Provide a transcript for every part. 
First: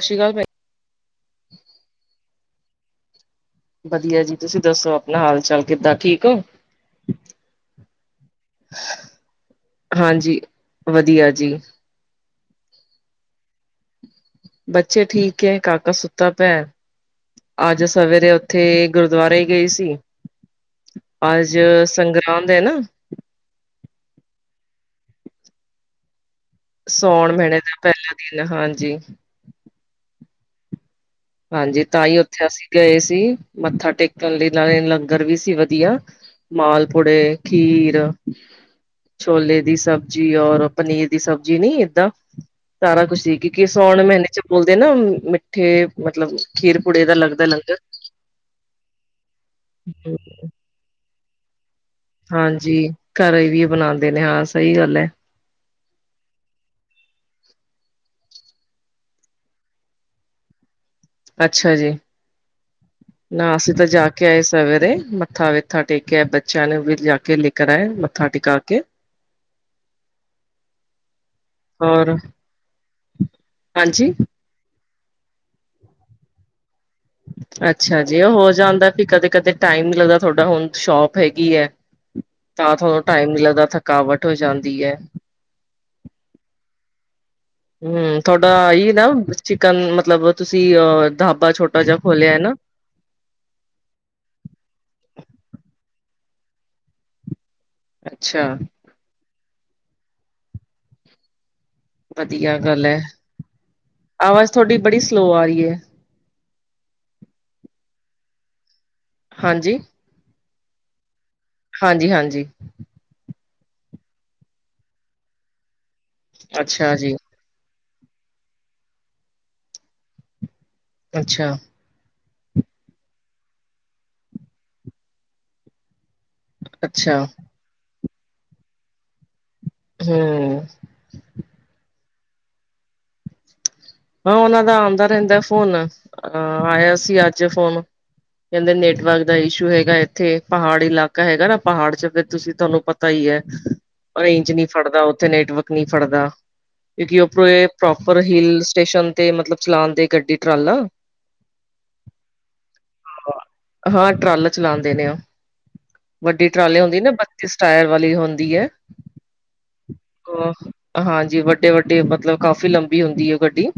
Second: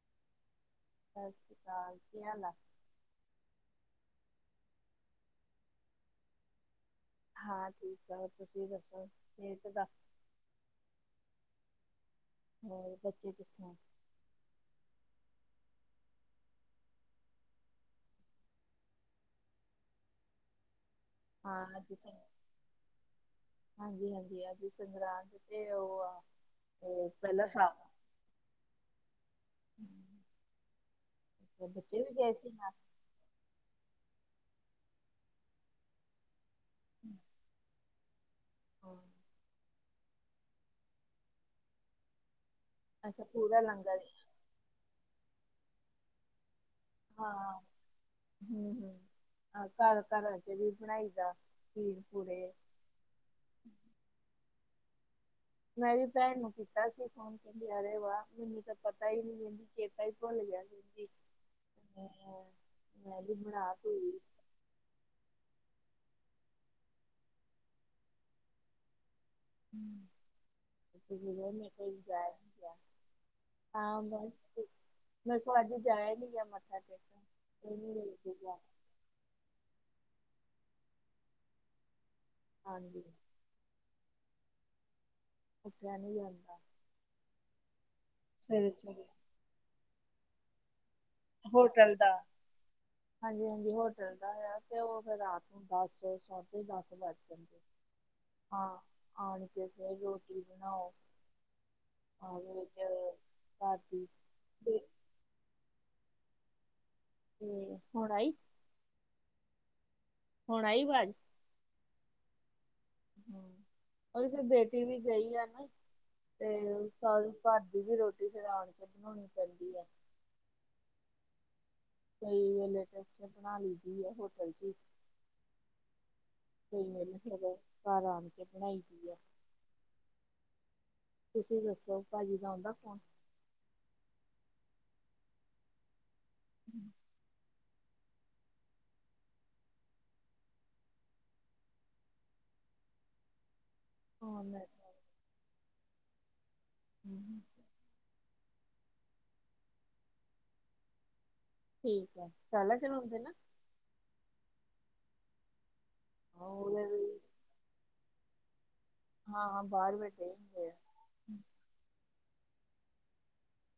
ਸਾਸਰੀ ਕਾਲ ਭੈਣ ਸਾਸਰੀ ਕਾਲ ਕੀ ਹਾਲ ਆ? ਵਧੀਆ ਜੀ ਤੁਸੀਂ ਦੱਸੋ ਆਪਣਾ ਹਾਲ ਚਾਲ ਕਿੱਦਾਂ ਠੀਕ ਓ? ਹਾਂ ਠੀਕ ਆ ਤੁਸੀਂ ਦੱਸੋ ਸਿਹਤ ਦਾ। ਹਾਂਜੀ, ਵਧੀਆ ਜੀ। ਹੋਰ ਬੱਚੇ ਕਿਸ ਤਰ੍ਹਾ? ਬੱਚੇ ਠੀਕ ਏ ਕਾਕਾ ਸੁੱਤਾ ਪਿਆ। ਅੱਜ ਸਵੇਰੇ ਉੱਥੇ ਗੁਰਦੁਆਰੇ ਹੀ ਗਈ ਸੀ। ਹਾਂ ਅੱਜ ਸੰਗ ਸੰਗਰਾਂਦ ਹੈ ਨਾ। ਹਾਂਜੀ-ਹਾਂਜੀ ਅੱਜ ਸੰਗਰਾਂਦ ਤੇ ਉਹ ਆ ਤੇ ਸਾਉਣ ਪਹਿਲਾ ਮਹੀਨੇ ਸਾਲ ਦਾ ਪਹਿਲਾ ਦਿਨ ਹਾਂਜੀ। ਹੂੰ ਹਾਂਜੀ ਤਾਂ ਹੀ ਉੱਥੇ ਸੀ ਅਸੀਂ ਨਾਲ ਗਏ ਸੀ। ਮੱਥਾ ਟੇਕਣ ਲਈ ਨਾਲੇ ਲੰਗਰ ਵੀ ਸੀ ਵਧੀਆ, ਮਾਲਪੂੜੇ, ਖੀਰ। [unintelligible] ਹਾਂ ਛੋਲੇ ਦੀ ਸਬਜ਼ੀ ਔਰ ਪਨੀਰ ਦੀ ਸਬਜ਼ੀ ਨੀ ਏਦਾਂ। ਸਾਰਾ ਕੁਛ ਅੱਛਾ ਸੀ ਪੂਰਾ ਕਿਉਂਕਿ ਲੰਗਰ ਸਾਉਣ ਹੀ। ਮਹੀਨੇ 'ਚ ਬੋਲਦੇ ਨਾ ਮਿੱਠੇ ਮਤਲਬ ਖੀਰ ਪੁੂੜੇ ਹਾਂ, ਹੂੰ-ਹੂੰ ਘਰ ਘਰਾਂ 'ਚ ਵੀ ਬਣਾਈ ਦਾ। ਖੀਰ ਪੂੜੇ ਹਾਂਜੀ, ਘਰ ਵੀ ਬਣਾਦੇ ਨੇ ਹਾਂ ਸਹੀ ਗੱਲ ਐ। ਮੈਂ ਵੀ ਭੈਣ ਨੂੰ ਕੀਤਾ ਸੀ ਫੋਨ। ਕਹਿੰਦੀ ਅਰੇ ਵਾਹ ਮੈਨੂੰ ਤਾਂ ਪਤਾ ਹੀ ਨੀ ਕਹਿੰਦੀ ਚੇਤਾ ਹੀ ਭੁੱਲ ਗਿਆ ਕਹਿੰਦੀ। ਅੱਛਾ ਜੀ, ਮੈਂ ਮੈਂ ਵੀ ਨਾ ਬਣਾ ਅਸੀਂ ਤਾਂ ਜਾ ਕੇ ਤੂੰ ਆਏ ਸਵੇਰੇ ਮੱ ਮੱਥਾ ਮੁੱਥਾ ਟੇਕਿਆ ਬੱਚਿਆਂ ਨੂੰ ਵੀ ਜਾ ਕੇ ਲੇਕਰ ਆਏ ਮੱਥਾ ਟਿਕਾ ਕੇ। ਹੂੰ, ਮੇਰੇ ਤੋਂ ਔਰ ਜਾਇਆ ਨੀ ਗਿਆ। ਹਾਂ ਹਾਂਜੀ ਬਸ ਕੇ [inaudible] ਮੈਥੋ ਅੱਜ ਜਾਇਆ ਨੀ ਗਿਆ ਮੱਥਾ ਟੇਕਣ। ਇਹ ਨਹੀਂ ਅੱਛਾ ਲੈ ਜੀ ਉਹ ਕੇ ਹੋ ਗਿਆ ਜਾਂਦਾ ਵੀ ਕਦੇ ਕਦੇ ਟਾਈਮ ਨੀ ਲੱਗਦਾ ਤੁਹਾਡਾ ਹੁਣ ਸ਼ੋਪ ਹੈਗੀ ਹੈ, ਤਾਂ ਥੋੜਾ ਹਾਂਜੀ ਟਾਈਮ ਨੀ ਲੱਗਦਾ ਥ ਥਕਾਵਟ ਹੋ ਜਾਂਦੀ ਏ। ਉਠਿਆ ਨੀ ਜਾਂਦਾ। ਹੂੰ ਤੁਹਾਡਾ ਸਵੇਰੇ ਆਹੀ ਸਵੇਰੇ ਨਾ ਚਿਕਨ ਮਤਲਬ ਤੁਸੀਂ ਅ ਢਾਬਾ ਛੋਟਾ ਹੋਟਲ ਜਿਹਾ ਦਾ। ਖੋਲਿਆ ਹੈ ਨਾ ਹਾਂਜੀ-ਹਾਂਜੀ ਹੋਟਲ ਦਾ ਹੈ ਤੇ ਉਹ ਫਿਰ ਰਾਤ ਨੂੰ ਦਸ ਸਾਢੇ ਦਸ ਵੱਜ ਜਾਂਦੇ। ਅੱਛਾ ਹਾਂ, ਆਣ ਕੇ ਫਿਰ ਰੋਟੀ ਬਣਾਓ। ਵਧੀਆ ਆਵੇ ਚ ਗੱਲ ਐ। ਭਾਬੀ ਆਵਾਜ਼ ਤੇ ਤੁਹਾਡੀ ਪਾਰਟੀ ਬੜੀ ਸਲੋ ਆ ਰਹੀ ਏ। ਤੇ ਹੁਣ ਆਈ। ਹਾਂਜੀ। ਹੁਣ ਆਈ ਵਾਜ। ਹਾਂਜੀ-ਹਾਂਜੀ। ਹੂੰ, ਉਹ ਵੀ ਫਿਰ ਬੇਟੀ ਵੀ ਗਈ ਆ ਨਾ ਤੇ ਅੱਛਾ ਜੀ ਸਾਰੇ ਘਰ ਦੀ ਵੀ ਰੋਟੀ ਫਿਰ ਆਪ ਨੂੰ ਬਣਾਉਣੀ ਪੈਂਦੀ ਆ। ਅੱਛਾ। ਕਈ ਵੇਲੇ ਤੇ ਇੱਥੇ ਬਣਾ ਲਈ ਦੀ ਏ, ਹੋਟਲ 'ਚ ਈ। ਕੋਈ ਵੇਲੇ ਅੱਛਾ ਫਿਰ, ਘਰ ਆਣ ਕੇ ਬਣਾਈ ਦੀ ਆ। ਹਮ। ਤੁਸੀਂ ਦੱਸੋ ਭਾਜੀ ਦਾ ਆਉਂਦਾ ਫੌਣ। ਹਾਂ, ਉਹਨਾਂ ਦਾ ਆਉਂਦਾ ਰਹਿੰਦਾ ਫੋਨ, ਅਹ ਆਇਆ ਸੀ ਅੱਜ ਫੋਨ। ਕਹਿੰਦੇ ਨੈਟਵਰਕ ਦਾ ਇਸ਼ੂ ਹੈਗਾ ਇੱਥੇ, ਪਹਾੜ ਇਲਾਕਾ ਹੈਗਾ ਨਾ ਪਹਾੜ ਚ ਤੁਸੀਂ ਤੁਹਾਨੂੰ ਪਤਾ ਤਾਂ ਹੀ ਹੈ। ਰੇਂਜ ਫੋਨ ਨੀ ਫੜਦਾ ਉੱਥੇ ਨੈਟਵਰਕ ਨੀ ਫੜਦਾ, ਕਿਉਂਕਿ ਉਪਰ ਪ੍ਰੋਪਰ ਹਿਲਸ ਸਟੇਸ਼ਨ ਤੇ ਮਤਲਬ ਚਲਾਉਣ ਦੇ ਗੱਡੀ ਟਰਾਲਾ। ਠੀਕ ਹੈ ਟਰਾਲਾ ਚਲਾਉਂਦੇ ਨਾ। ਹਾਂ, ਟਰਾਲ ਚਲਾਉਂਦੇ ਨੇ ਉਹ, ਵੱਡੀ ਹਾਂ ਟਰਾਲੇ ਉਹਦੇ ਹੁੰਦੀ ਵੀ ਨਾ ਟਾਇਰ ਵਾਲੀ ਹੈ। ਹਾਂ ਬਾਹਰ ਬੈਠੇ ਹੀ ਹੁੰਦੇ ਆ। ਹਾਂਜੀ, ਵੱਡੇ-ਵੱਡੇ ਮਤਲਬ ਕਾਫੀ ਲੰਬੀ ਹੁੰਦੀ ਹੈ ਉਹ ਗੱਡੀ।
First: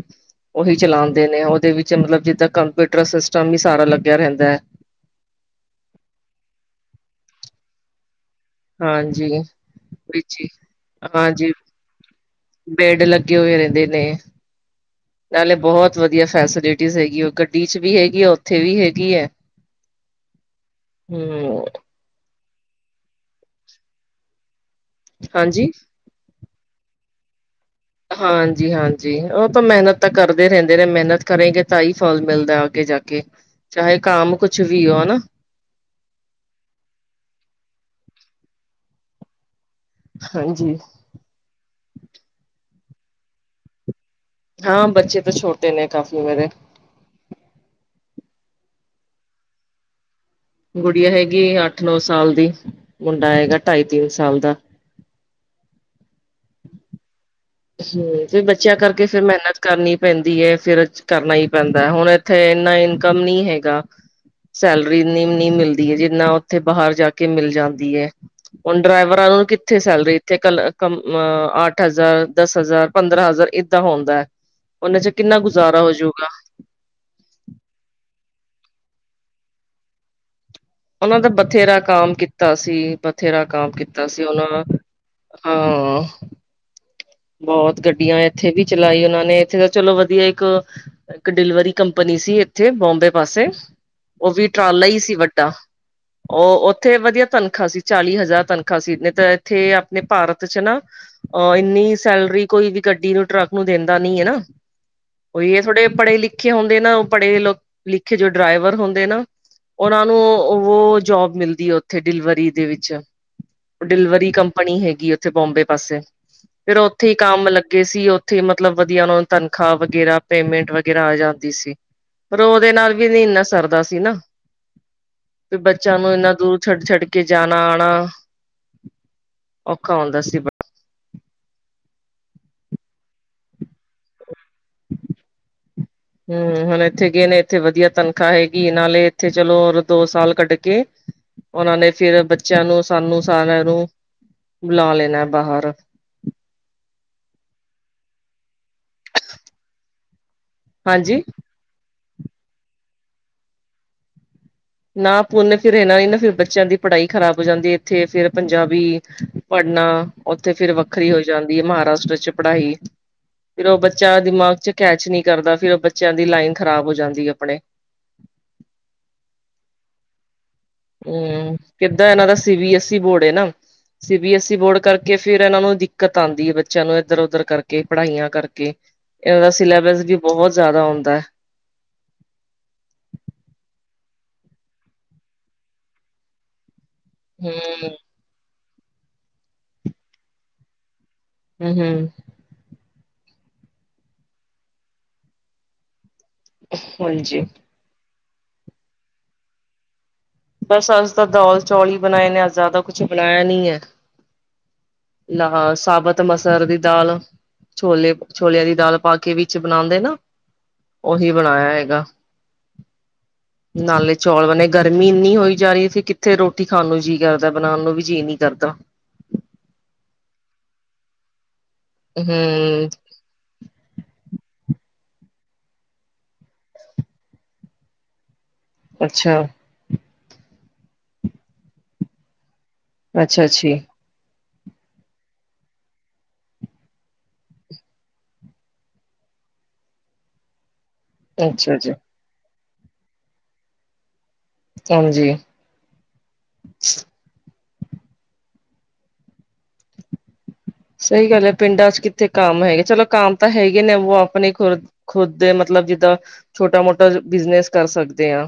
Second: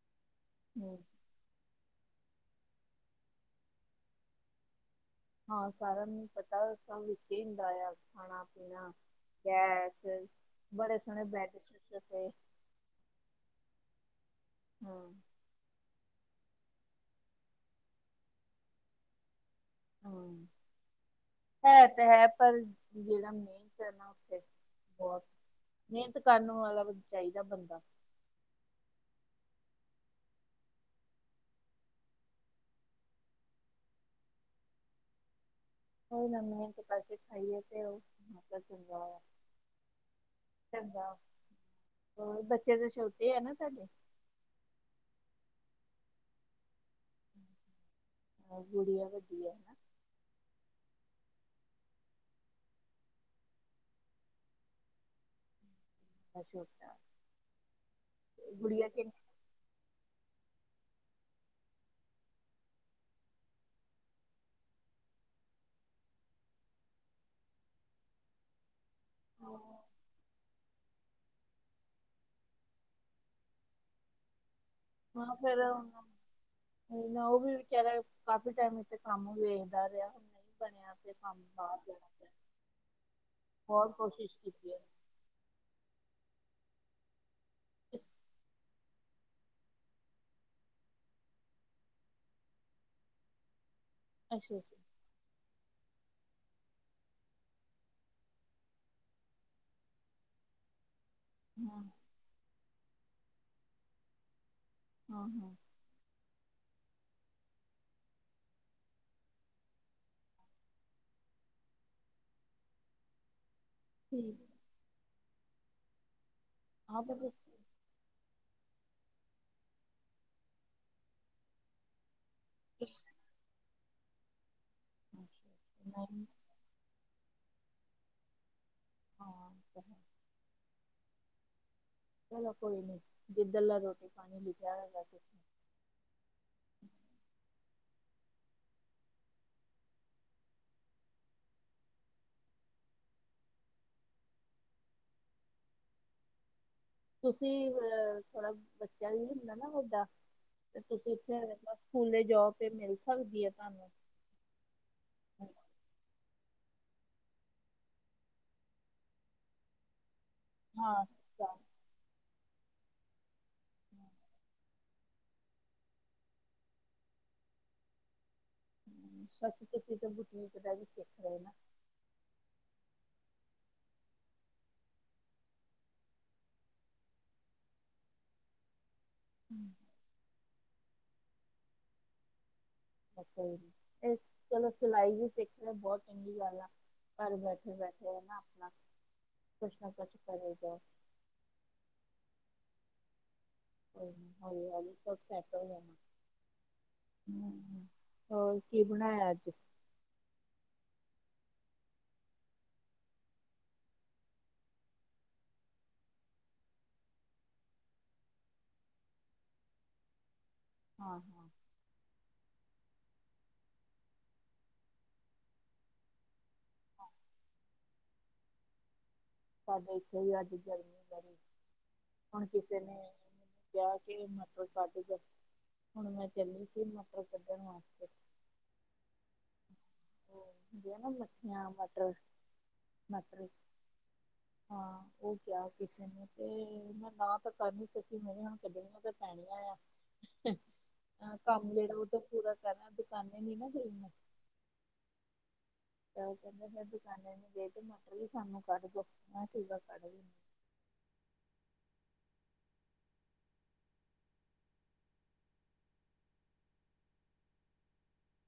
ਉਹੀ ਹੂੰ, ਚਲਾਉਂਦੇ ਨੇ ਉਹਦੇ ਵਿੱਚ ਮਤਲਬ ਜਿੱਦਾਂ ਕੰਪਿਊਟਰ ਸਿਸਟਮ ਵੀ ਸਾਰਾ ਲੱਗਿਆ ਰਹਿੰਦਾ ਹੈ। ਹਾਂ, ਸਾਰਿਆਂ ਨੂੰ ਪਤਾ ਸਭ ਵਿੱਚੇ ਹੁੰਦਾ ਆ ਖਾਣਾ। [unintelligible] ਹਾਂਜੀ ਗੈਸ, ਵਿੱਚ ਹੀ ਬੜੇ ਸੋਹਣੇ ਹਾਂਜੀ ਬੈਡਸ਼ੀਟ ਬੈਡ ਲੱਗੇ ਹੋਏ ਰਹਿੰਦੇ ਨੇ। ਹਮ। ਨਾਲੇ ਬਹੁਤ ਵਧੀਆ ਫੈਸਿਲਿਟੀ ਹੈਗੀ ਆ ਗੱਡੀ 'ਚ ਵੀ ਹੈਗੀ ਆ ਉੱਥੇ ਵੀ ਹੈਗੀ ਹੈ। ਹਾਂ ਹਮ। ਹੈ ਹੈ ਪਰ ਜਿਹੜਾ ਮੇਨਤ ਕਰਨਾ ਉੱਥੇ ਬਹੁਤ ਹਾਂਜੀ ਮ ਮੇਹਨਤ ਕਰਨ ਵਾਲਾ ਚਾਹੀਦਾ ਬੰਦਾ। ਹਾਂਜੀ-ਹਾਂਜੀ ਉਹ ਤਾਂ ਮਿਹਨਤ ਤਾਂ ਕਰਦੇ ਰਹਿੰਦੇ ਨੇ, ਮਿਹਨਤ ਕਰੇਗੇ ਤਾਂ ਹੀ ਫਲ ਮਿਲਦਾ ਅੱਗੇ ਜਾ ਕੇ। ਚਾਹੇ ਕਾਮ ਕੁਛ ਵੀ ਹੋ ਹਨਾ। ਕੋਈ ਨਾ ਮੇਹਨਤ ਇੱਕ ਪਸੇ ਖਾਈਏ ਤੇ ਉਹ ਖਾਧਾ ਚੰਗਾ ਆ। ਹਾਂਜੀ ਚੰਗਾ। ਹੋਰ ਬੱਚੇ ਤਾਂ ਛੋਟੇ ਆ ਨਾ ਤੁਹਾਡੇ। ਹਾਂ, ਬੱਚੇ ਤਾਂ ਛੋਟੇ ਨੇ ਕਾਫ਼ੀ ਮੇਰੇ। ਗੁੜੀਆ ਵੱਡੀ ਹੈ ਹਨਾ। ਗੁੜੀਆ ਹੈਗੀ ਅੱਠ-ਨੌ ਸਾਲ ਦੀ, ਮੁੰਡਾ ਹੈਗਾ ਢਾਈ-ਤਿੰਨ ਸਾਲ ਦਾ। ਅੱਛਾ ਛੋਟਾ ਏ। ਹਮ, ਬੱਚਿਆਂ ਕਰਕੇ ਫਿਰ ਮਿਹਨਤ ਕਰਨੀ ਪੈਂਦੀ ਹੈ। ਫਿਰ ਕਰਨਾ ਹੀ ਪੈਂਦਾ ਹੁਣ ਇੱਥੇ ਇੰਨਾ ਇਨਕਮ ਨੀ ਹੈਗਾ। ਸੈਲਰੀ ਨੀ-ਨੀ ਮਿਲਦੀ ਐ ਜਿੰਨਾ ਉੱਥੇ ਬਾਹਰ ਜਾ ਕੇ ਮਿਲ ਜਾਂਦੀ ਐ। ਹੁਣ ਡਰਾਈਵਰਾਂ ਨੂੰ ਕਿੱਥੇ ਹਾਂ ਸੈਲਰੀ ਇੱਥੇ ਕ ਅੱਠ ਹਜ਼ਾਰ ਦਸ ਹਜ਼ਾਰ-ਪੰਦਰਾਂ ਹਜ਼ਾਰ ਏਦਾਂ ਹੁੰਦਾ ਐ, ਉਹਨਾਂ ਚ ਕਿੰਨਾ ਗੁਜ਼ਾਰਾ ਹੋਜੂਗਾ। ਕੋਈ ਨਾ ਉਹ ਵੀ ਵਿਚਾਰਾ ਕਾਫੀ ਟਾਈਮ ਇੱਥੇ ਕੰਮ ਵੇਚਦਾ ਰਿਹਾ ਬਣਿਆ ਤੇ ਉਹਨਾਂ ਦਾ ਕੰਮ ਬਥੇਰਾ ਬਾਹਰ ਜਾਣਾ ਕਾਮ ਪਿਆ ਕੀਤਾ ਸੀ, ਬਥੇਰਾ ਕਾਮ ਬਹੁਤ ਕੀਤਾ ਸੀ ਕੋਸ਼ਿਸ਼ ਉਹਨਾਂ ਕੀਤੀ ਹੈ ਹਾਂ। ਬਹੁਤ ਇਸ ਗੱਡੀਆਂ ਇਥੇ ਵੀ ਚਲਾਈ ਉਹਨਾਂ ਨੇ, ਇੱਥੇ ਤਾਂ ਚਲੋ ਵਧੀਆ ਇੱਕ ਇੱਕ ਡਿਲਵਰੀ ਕੰਪਨੀ ਸੀ ਇੱਥੇ ਬੋਂਬੇ ਪਾਸੇ ਉਹ ਵੀ ਅੱਛਾ ਅੱਛਾ ਟਰਾਲਾ ਹੀ ਸੀ ਵੱਡਾ। ਉਹ ਉੱਥੇ ਵਧੀਆ ਤਨਖਾਹ ਸੀ ਚਾਲੀ ਹਜ਼ਾਰ ਤਨਖਾਹ ਸੀ। ਨਹੀਂ ਤਾਂ ਇੱਥੇ ਆਪਣੇ ਭਾਰਤ ਚ ਨਾ ਅ ਹਾਂ ਇੰਨੀ ਸੈਲਰੀ ਕੋਈ ਵੀ ਗੱਡੀ ਨੂੰ, ਟਰੱਕ ਨੂੰ ਦਿੰਦਾ ਨੀ ਐਨਾ। ਹਾਂ ਹਾਂ ਉਹੀ ਥੋੜੇ ਪੜ੍ਹੇ ਲਿਖੇ ਹੁੰਦੇ ਨਾ, ਉਹ ਪੜ੍ਹੇ ਲਿਖੇ ਜੋ ਡਰਾਈਵਰ ਹੁੰਦੇ ਨਾ ਉਹਨਾਂ ਨੂੰ ਉਹ ਜੋਬ ਮਿਲਦੀ ਐ ਉੱਥੇ ਡਿਲਵਰੀ ਦੇ ਵਿੱਚ। ਡਿਲਵਰੀ ਠੀਕ ਕੰਪਨੀ ਹੈਗੀ ਉੱਥੇ ਬੋਂਬੇ ਪਾਸੇ। ਫੇਰ ਆ ਓਥੇ ਈ ਤਾਂ ਬਸ ਕੰਮ ਲੱਗੇ ਸੀ ਓ। ਓਥੇ ਮਤਲਬ ਵਧੀਆ ਓਨਾ ਨੂੰ ਤਨਖ਼ਾਹ ਵਗੈਰਾ ਪੇਮੈਂਟ ਵਗੈਰਾ ਆ ਜਾਂਦੀ ਸੀ। ਪਰ ਓਦੇ ਨਾਲ ਇਸ ਵੀ ਨੀ ਏਨਾ ਸਰਦਾ ਸੀ ਨਾ, ਅੱਛਾ ਵੀ ਅੱਛਾ, ਬੱਚਿਆਂ ਨੂੰ ਨਹੀਂ ਏਨਾ ਦੂਰ ਛੱਡ-ਛੱਡ ਕੇ ਕੇ ਜਾਣਾ ਆਣਾ। ਹਾਂ ਓ ਤਾਂ ਹੈ। ਸੀ ਚਲੋ ਕੋਈ ਨੀ ਜਿੱਧ ਲਾ ਰੋਟੀ ਪਾਣੀ ਲਿਖਿਆ ਹੈਗਾ ਕਿਸ [inaudible] ਹੂੰ ਹੁਣ ਐਥੇ ਗਏ ਨੇ ਏਥੇ ਵਧੀਆ ਤਨਖਾਹ ਹੈਗੀ ਨਾਲੇ ਏਥੇ ਚਲੋ ਔਰ ਦੋ ਸਾਲ ਕੱਢ ਕੇ। ਓਨਾਂ ਨੇ ਫੇਰ ਬੱਚਿਆਂ ਨੂੰ ਸਾਨੂੰ ਸਾਰਿਆਂ ਨੂੰ ਬੁਲਾ ਲੈਣਾ ਬਾਹਰ। ਤੁਸੀਂ ਥੋੜਾ ਬੱਚਾ ਵੀ ਹੁੰਦਾ ਨਾ ਵੱਡਾ ਤੇ ਤੁਸੀ ਹਾਂਜੀ ਇੱਥੇ ਆ ਜਿਆ ਕਰੋ। ਪੂਨੇ ਜੋਬ ਫੇਰ ਮਿਲ ਸਕਦੀ ਏ ਤਾਨੂੰ। ਨਾ ਫੇਰ ਪੂਨੇ ਏਨਾਂ ਈ ਨਾ ਬੱਚਿਆਂ ਦੀ ਪੜ੍ਹਾਈ ਖ਼ਰਾਬ ਹੋ ਜਾਂਦੀ, ਏਥੇ ਫੇਰ ਪੰਜਾਬੀ ਪੜ੍ਹਨਾ ਓਥੇ ਫੇਰ ਹਾਂ ਵੱਖਰੀ ਹੋ ਜਾਂਦੀ ਐ ਮਾਰਾਸ਼ਟਰ 'ਚ ਪੜ੍ਹਾਈ, ਫੇਰ ਓ ਬੱਚਾ ਦਿਮਾਗ 'ਚ ਕੈਚ ਨੀ ਕਰਦਾ, ਫੇਰ ਓ ਬੱਚਿਆਂ ਦੀ ਲਾਈਨ ਖ਼ਰਾਬ ਹੋ ਜਾਂਦੀ ਆਪਣੇ। ਹੂੰ ਸੱਚੀ ਤੁਸੀਂ ਤਾਂ ਬੁਟੀਕ ਦਾ ਵੀ ਸਿੱਖ ਰਏ ਨਾ। ਹਮ ਕਿੱਦਾਂ ਏਨਾਂ ਦਾ ਸੀ-ਬੀ-ਐਸ-ਈ ਬੋਡ ਏ ਨਾ। ਸੀ-ਬੀ-ਐਸ -ਈ ਬੋਰਡ ਕਰਕੇ ਫੇਰ ਏਨਾਂ ਨੂੰ ਦਿੱਕਤ ਆਂਦੀ, ਬੱਚਿਆਂ ਨੂੰ ਏਧਰ-ਓਧਰ ਕਰਕੇ ਪੜ੍ਹਾਈਆਂ ਕਰਕੇ। ਏਨਾ ਦਾ ਹਮ। ਸਿਲੇਬਸ ਵੀ ਬੋਹਤ ਜ਼ਾਦਾ ਹੁੰਦਾ। ਓਕੇ ਏ ਚਲੋ ਸਿਲਾਈ ਵੀ ਸਿੱਖ ਲੇ ਬੋਤ ਚੰਗੀ ਗੱਲ ਆ। ਘਰ ਬੈਠੇ ਹਮ ਬੈਠੇ ਓ ਨਾ ਆਪਣਾ ਕੁਛ ਨਾ ਕੁਛ ਕਰੇ ਬਸ। ਊੰ ਹੂੰ। ਕੋਈ ਗਲ ਨੀ ਹੋਲੀ ਹੋਲੀ ਸਭ ਸੈਟ ਹੋ ਜਾਣਾ। ਹਾਂਜੀ ਹੂੰ ਹੋਰ ਕੀ ਬਣਾਇਆ ਅੱਜ। ਬਸ ਅੱਜ ਤਾਂ ਦਾਲ ਚੌਲ ਈ ਬਣਾਏ ਨੇ, ਅੱਜ ਜ਼ਾਦਾ ਕੁਛ ਬਣਾਇਆ ਨੀ ਏ। ਲਗਾ ਸਾਬਤ ਮਸਰ ਦੀ ਦਾਲ। ਛੋਲੇ ਛੋਲਿਆਂ ਦੀ ਦਾਲ ਪਾ ਕੇ ਵਿੱਚ ਬਣਾਉਂਦੇ ਨਾ। ਹਾਂ ਓਹੀ ਹਾਂ ਬਣਾਇਆ ਹੈਗਾ, ਨਾਲੇ ਚੌਲ ਬਣੇ ਗਰਮੀ ਮੀ ਏਨੀ ਹੋਈ ਜਾ ਰੀ ਫਿਰ ਕਿੱਥੇ ਰੋਟੀ ਖਾਣ ਨੂੰ ਜੀਅ ਕਰਦਾ, ਬਣਾਣ ਨੂੰ ਵੀ ਜੀਅ ਨੀ ਕਰਦਾ। ਸਾਡੇ ਏਥੇ ਹੀ ਅੱਜ ਗਰਮੀ ਬੜੀ, ਹੁਣ ਕਿਸੇ ਹਮ ਨੇ ਕਿਆ ਕੇ ਮਟਰ ਕੱਡ ਜੋ, ਹੁਣ ਮੈਂ ਚੱਲੀ ਸੀ ਮਟਰ ਕੱਢਣ ਵਾਸਤੇ। ਅੱਛਾ। ਓ ਹੁੰਦੀਆਂ ਨਾ ਮੱਠੀਆਂ, ਮਟਰ, ਅੱਛਾ ਮਟਰੀ। ਜੀ, ਹਾਂ ਓ ਕਿਆ ਕਿਸੇ ਨੇ ਤੇ ਮੈਂ ਨਾ ਤਾਂ ਕਰ ਨੀ ਸਕੀ, ਮੈਂ ਕਿਆ ਹੁਣ ਕਢ ਪਾਣੀ ਆਇਆ। ਅ ਕੰਮ ਅੱਛਾ ਜੀ, ਜੇੜਾ ਓਦਾ ਪੂਰਾ ਕਰਨਾ, ਆ ਦਕਾਨੇ ਨੀ ਨਾ ਗਈ ਮੈਂ। ਹਾਂਜੀ। ਤੇ ਓ ਕੈਂਦੇ ਮੈਂ ਦੁਕਾਨੇ ਨੀ ਗਈ ਤੇ ਮਟਰ ਵੀ ਸਾਨੂੰ ਕੱਢ ਦੋ, ਮੈਂ ਠੀਕ ਆ ਕੱਢ ਦਿੰਨੇ। ਸਈ ਗੱਲ ਐ, ਪਿੰਡਾਂ 'ਚ ਕਿੱਥੇ ਕਾਮ ਹੈਗੇ, ਚਲੋ ਕਾਮ ਤਾਂ ਹੈਗੇ ਨੇ ਵੋ ਆਪਣੇ ਖੁਰ ਖੁਦ ਦੇ ਮਤਲਬ ਜਿੱਦਾਂ ਛੋਟਾ-ਮੋਟਾ ਬਿਜਨਸ ਕਰ ਸਕਦੇ ਆਂ।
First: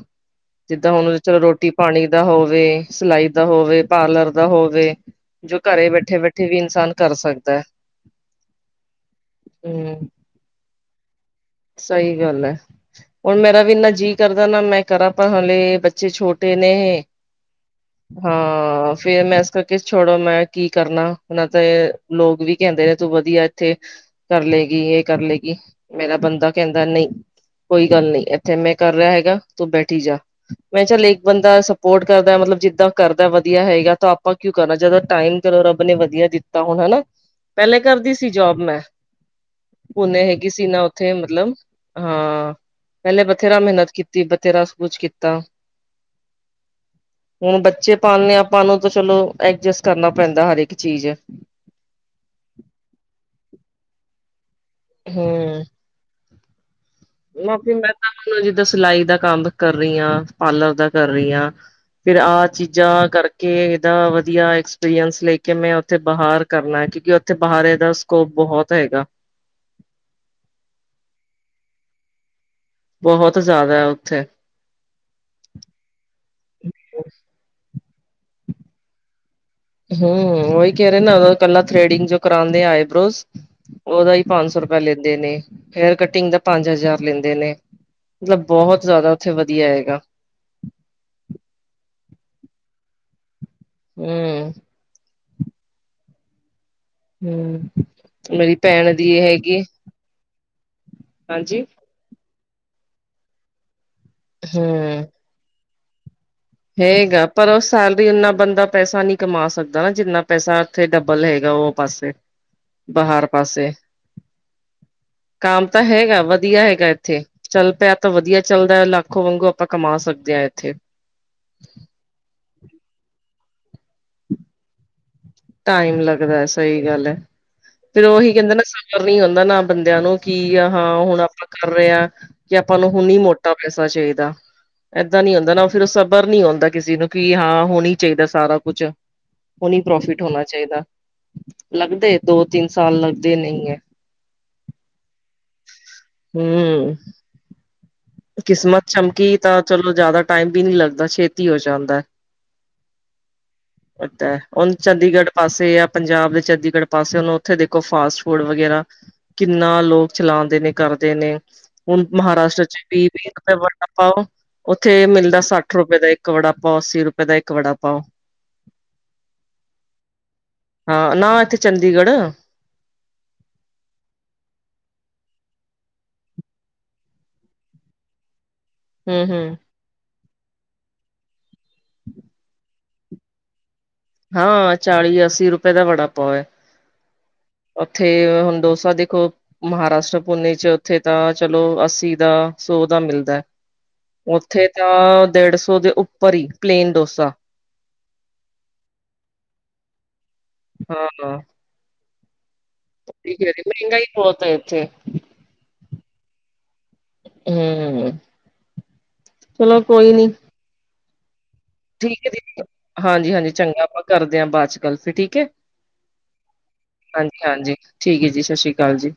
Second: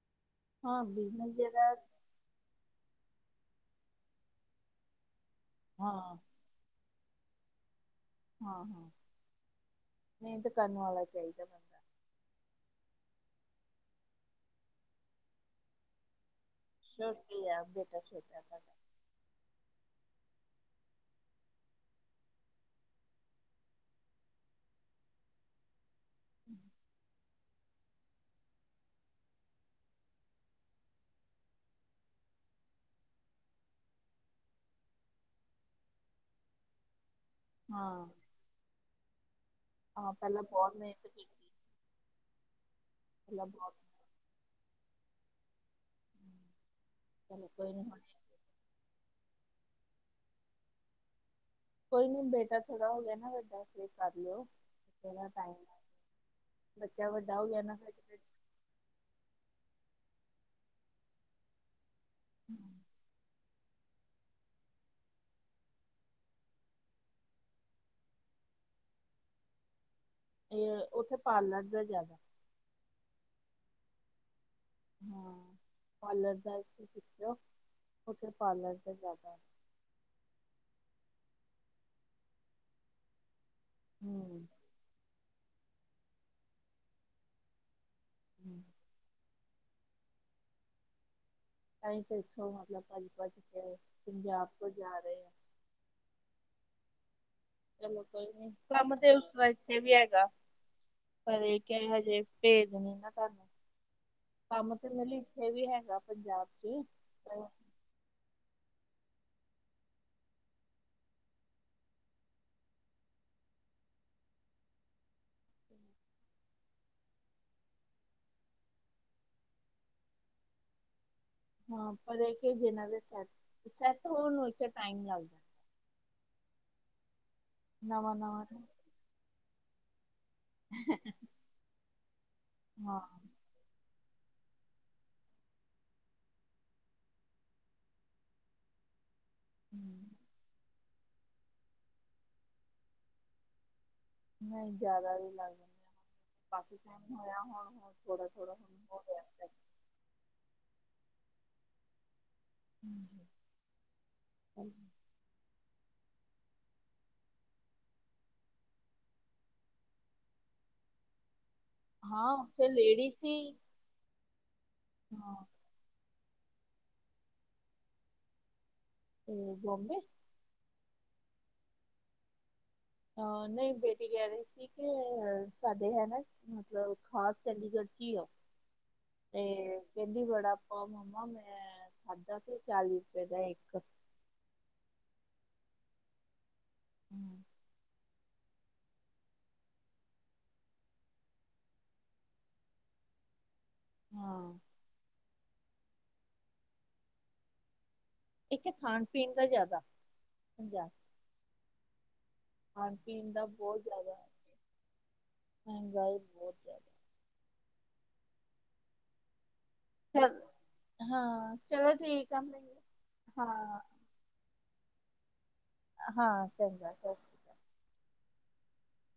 ਹਾਂ ਜਿੱਦਾਂ ਹੁਣ ਬਿਜ਼ਨਸ ਚੱਲੋ ਰੋਟੀ ਜਿਹੜਾ ਪਾਣੀ। ਦਾ ਹੋਵੇ, ਸਿਲਾਈ ਦਾ ਹੋਵੇ, ਪਾਰਲਰ ਦਾ ਹੋਵੇ, ਜੋ ਘਰੇ ਹਾਂ ਬੈਠੇ-ਬੈਠੇ ਵੀ ਇਨਸਾਨ ਕਰ ਸਕਦਾ ਐਵ ਹਾਂ-ਹਾਂ ਮੇਨਤ ਕਰਨ ਵਾਲਾ ਚਾਈਦਾ ਬਸ। ਸਈ ਗੱਲ ਐ, ਹੁਣ ਮੇਰਾ ਵੀ ਇੰਨਾ ਜੀਅ ਕਰਦਾ ਨਾ ਮੈਂ ਕਰਾਂ, ਪਰ ਹਾਲੇ ਬੱਚੇ ਛੋਟੇ ਦੇ ਨੇ ਛੋਟੀ ਆ ਬੇਟਾ ਛੋਟਾ ਸਾਡਾ ਹਾਂ ਫਿਰ ਮੈਂ ਇਸ ਕਰ ਕਿਸ ਛੋੜੋ ਮੈਂ ਕੀ ਕਰਨਾ ਹੁਣ ਤੇ ਲੋਕ ਵੀ ਕੈਂਦੇ ਨੇ ਤੂੰ ਵਧੀਆ ਏਥੇ ਕਰ ਲਏਗੀ, ਏ ਕਰ ਲਏਗੀ ਮੇਰਾ ਬੰਦਾ ਕੈਂਦਾ ਨਈ। ਕੋਈ ਗੱਲ ਨੀ ਏਥੇ ਮੈਂ ਕਰ ਰਿਆ ਹੈਗਾ ਤੂੰ ਬੈਠੀ ਜਾ ਮੈਂ ਚੱਲ ਇੱਕ ਬੰਦਾ ਸਪੋਰਟ ਕਰਦਾ ਮਤਲਬ ਜਿੱਦਾਂ ਕਰਦਾ ਵਧੀਆ ਹੈਗਾ ਤਾਂ ਆਪਾਂ ਕਿਉਂ ਕਰਨਾ ਜਦੋਂ ਟਾਈਮ ਕਰੋ ਰੱਬ ਨੇ ਵਧੀਆ ਦਿੱਤਾ ਹੁਣ ਹਨਾ ਪੈਲਾਂ ਹਾਂ ਕਰਦੀ ਸੀ ਜੋਬ ਮੈਂ ਹਾਂ ਹੁਣ ਏਹ ਪਹਿਲਾਂ ਕਿਸੀ ਬਹੁਤ ਨਾ ਮਿਹਨਤ ਉੱਥੇ ਕੀਤੀ ਮਤਲਬ ਹਾਂ, ਪੈਲੇ ਪਹਿਲਾਂ ਬਥੇਰਾ ਬਹੁਤ ਮਿਹਨਤ ਕੀਤੀ ਬਥੇਰਾ ਸ ਕੁਛ ਕੀਤਾ ਚਲੋ ਹੁਣ ਕੋਈ ਨੀ ਬੱਚੇ ਹੁਣੇ ਪਾਲਣੇ ਆ ਪਾਂ ਨੂੰ ਤਾਂ ਚਲੋ ਐਡਜਸਟ ਕਰਨਾ ਪੈਂਦਾ ਹਰ ਇਕ ਚੀਜ਼। ਕੋਈ ਨੀ ਬੇਟਾ ਥੋੜ੍ਹਾ ਹੋ ਗਿਆ ਨਾ ਵਡਾ ਫੇਰ ਕਰ ਲਿਓ ਬੜਾ ਹਮ ਟਾਈਮ ਐ ਬੱਚਾ ਵੱ [unintelligible] ਮੈਂ ਤਾਂ ਹੁਣ ਜਿੱਦਾਂ ਸਿਲਾਈ ਦਾ ਕੰਮ ਕਰ ਰੀ ਆ, ਪਾਰਲਰ ਦਾ ਕਰ ਰੀ ਆ ਫਿਰ ਆ ਚੀਜ਼ਾਂ ਕਰ ਕੇ ਏਦਾ ਵਧੀਆ ਐਕਸਪੀਰੀੰਸ ਲੈ ਕੇ ਮੈਂ ਉੱਥੇ ਬਾਹਰ ਕਰਨਾ ਕਿਉਂਕਿ ਉੱਥੇ ਬਾਹਰ ਏਦਾ ਸਕੋਪ ਬਹੁਤ ਹੈਗਾ। ਫੇਰ ਓਥੇ ਪਾਰਲਰ ਦਾ ਜਾਦਾ। ਬੋਹਤ ਜਾਦਾ ਉੱਥੇ। ਹਾਂ, ਪਾਰਲਰ ਦਾ ਇੱਥੇ ਸਿੱਖਿਓ ਉੱਥੇ ਪਾਰਲਰ ਦਾ ਜਾਦਾ ਐ। ਹੂੰ, ਓਹੀ ਕੈ ਰੇ ਨੇ ਓਦਾ ਕੱਲਾ ਥਰੇਡਿੰਗ ਜੋ ਕਰਾਂਦੇ ਆ ਆਈਬ੍ਰੋਜ ਓਦਾ ਹੀ ਹੂੰ ਪੰਜ ਸੌ ਰੁਪ [unintelligible] ਲੈਂਦੇ ਨੇ ਹੇਅਰ ਕਟਿੰਗ ਦਾ ਪੰਜ ਹਜ਼ਾਰ ਲੈਂਦੇ ਨੇ ਮਤਲਬ ਬੋਹਤ ਜਾਦਾ ਉੱਥੇ ਵਧੀਆ ਹੈਗਾ। ਅਸੀਂ ਤਾਂ ਇੱਥੋ ਮਤਲਬ ਭੱਜ-ਭੱਜ ਕੇ ਪੰਜਾਬ ਹਮ ਤੋਂ ਜਾ ਰੇ ਆ ਹੂੰ। ਚਲੋ ਕੋਈ ਨੀ ਕੰਮ ਤੇ ਉਸ ਸਾਈਡ ਤੇ ਵੀ ਹੈਗਾ ਪਰ ਏ ਹਾਂਜੀ ਕੈ ਹਜੇ ਭੇਦ ਨੀ ਨਾ ਤੁਹਾਨੂੰ ਕੰਮ ਤੇ ਮਤਲ ਇਥੇ ਵੀ ਹੈਗਾ ਪੰਜਾਬ ਹੈੇਗਾ ਪਰ ਸ ਸੈਲਰੀ ਇਨਾਂ ਬੰਦਾ ਪੈਸਾ ਨੀ ਕਮਾ ਸਕਦਾ ਨਾ, ਜਿੰਨਾ ਪੈਸਾ ਉੱਥੇ ਡਬਲ ਹੈਗਾ ਓ ਪਾਸੇ ਬਾਹਰ ਪਾਸੇ ਕਾਮ ਤਾਂ ਹੈਗਾ ਵਧੀਆ ਹੈਗਾ ਇੱਥੇ ਚੱਲ ਪਿਆ ਤਾਂ ਵਧੀਆ ਚੱਲਦੈ ਲਾਖੋ ਵਾਂਗੂ ਆਪਾਂ ਕਮਾ ਸਕਦੇ ਐਥੇ। ਹਾਂ, ਪਰ ਇਥੇ ਜਿਨਾਂ ਦੇ ਸੈੱਟ-ਸੈੱਟ ਹੋਣ ਨੂੰ ਇੱਥੇ ਟਾਈਮ ਲੱਗ ਟਾਈਮ ਲੱਗਦਾ ਸਈ ਗੱਲ ਐ ਫਿਰ ਨਵਾਂ ਓਹੀ ਨਵਾਂ ਕੈਂਦੇ ਨਾ ਸਬਰ ਨੀ ਹੁੰਦਾ ਨਾ ਬੰਦਿਆਂ ਨੂੰ ਕੀ ਆ ਹਾਂ, ਹੁਣ ਆਪਾਂ ਕਰ ਰਿਆ ਕੀ ਆਪਾਂ ਨੂੰ ਹਾਂ ਹੁਣੀ ਮੋਟਾ ਪੈਸਾ ਚਾਈਦਾ। ਏਦਾਂ ਨੀ ਹੁੰਦਾ ਨਾ ਓ ਫਿਰ ਸਬਰ ਨੀ ਹੁੰਦਾ ਕਿਸੀ ਨੂੰ ਕੀ ਹਾਂ ਹੁਣੀ ਚਾਈਦਾ ਸਾਰਾ ਕੁਛ। ਹੁਣੀ ਹਮ, ਪ੍ਰੋਫਿਟ ਹੋਣਾ ਚਾਈਦਾ ਲੱਗਦੇ ਦੋ ਤਿੰਨ ਸਾਲ ਲੱਗਦੇ ਨਈ ਐ। ਨਈ ਜਾਦਾ ਨੀ ਲੱਗਦੇ [inaudible] ਹਮ ਹੋਇਆ ਹੁਣ [unintelligible] ਹੁਣ ਕਿਸਮਤ ਹੋ ਰਿਹਾ ਚਮਕੀ ਸੈੱਟ ਤਾਂ ਚਲੋ ਜਾਦਾ ਟਾਈਮ ਵੀ ਨੀ ਲੱਗਦਾ ਛੇਤੀ ਹੋ ਜਾਂਦੈ। [unintelligible] ਹੁਨ ਚੰਡੀਗੜ੍ਹ ਪਾਸੇ ਯਾ ਪੰਜਾਬ ਜਾਂ ਚੰਡੀਗੜ੍ਹ ਪਾਸੇ ਹੁਣ ਉੱਥੇ ਦੇਖੋ ਫਾਸਟ ਫੂਡ ਵਗੈਰਾ ਕਿੰਨਾ ਲੋਕ ਚਲਾਂਦੇ ਨੇ ਕਰਦੇ ਨੇ, ਹੁਣ ਹਾਂ ਮਹਾਰਾਸ਼ਟਰ ਉੱਥੇ ਚ ਲੇਡੀ ਸੀ ਬੜਾ ਪਾਓ, ਉੱਥੇ ਹਾਂ ਮਿਲਦਾ ਸੱਠ ਰੁਪਏ ਦਾ ਇੱਕ ਵੜਾ ਪਾਓ ਅੱਸੀ ਰੁਪਏ ਦਾ ਇੱਕ ਵੜਾ ਪਾਓ ਓ ਬੋਮਬੇ ਹਾਂ ਨਾ ਇੱਥੇ ਚੰਡੀਗੜ੍ਹ ਹਾਂ ਬਈ ਬੇਟੀ ਕੈ ਰੀ ਸੀ ਕੇ ਸਾਡੇ ਹਨਾ ਮਤਲਬ ਖਾਸ ਚੰਡੀਗੜ੍ਹ ਕੀ ਆ, ਹੂੰ ਤੇ ਹੂੰ ਕਹਿੰਦੀ ਵੜਾ ਪਾਓ ਮੰਮਾ ਮੈਂ ਖਾਧਾ ਸੀ ਚਾਲੀ ਰੁਪਏ ਦਾ ਇੱਕ। ਹਾਂ ਚਾਲੀ ਅੱਸੀ ਰੁਪਏ ਦਾ ਵੜਾ ਪਾਓ ਏ। ਹੂੰ ਉੱਥੇ ਹੁਣ ਡੋਸਾ ਦੇਖੋ ਮਹਾਰਾਸ਼ਟਰ ਪੁੰਨੇ 'ਚ ਉੱਥੇ ਤਾਂ ਚਲੋ ਅੱਸੀ ਦਾ, ਸੌ ਦਾ ਮਿਲਦਾ। ਹਾਂ ਉੱਥੇ ਤਾਂ ਡੇਢ ਸੌ ਦੇ ਉੱਪਰ ਈ, ਪਲੇਨ ਡੋਸਾ। ਇੱਥੇ ਖਾਣ-ਪੀਣ ਦਾ ਜ਼ਿਆਦਾ, ਹੁੰਦਾ। ਹਾਂ ਖਾਣ-ਪੀਣ ਠੀਕ ਦਾ ਹੈ ਬਹੁਤ ਮਹਿੰਗਾ ਹੀ ਜ਼ਿਆਦਾ, ਬਹੁਤ ਹੈ ਇੱਥੇ ਮਹਿੰਗਾਈ ਬਹੁਤ ਜ਼ਿਆਦਾ ਹੂੰ, ਚਲੋ ਕੋਈ ਨੀ। ਚੱਲ ਹਾਂ ਚਲੋ ਹੈ ਠੀਕ ਆ, ਦੀਦੀ ਹਾਂਜੀ ਹਾਂਜੀ ਹਾਂ। ਚੰਗਾ ਆਪਾਂ ਕਰਦੇ ਆਂ ਬਾਅਦ 'ਚ ਗੱਲ ਫਿਰ ਠੀਕ ਏ। ਹਾਂ ਚੰਗਾ ਸਤਿ ਸ਼੍ਰੀ ਅਕਾਲ ਹਾਂਜੀ-ਹਾਂਜੀ। ਠੀਕ ਏ ਹੈ ਜੀ ਸਾਸ਼ਰੀ ਕਾਲ ਜੀ।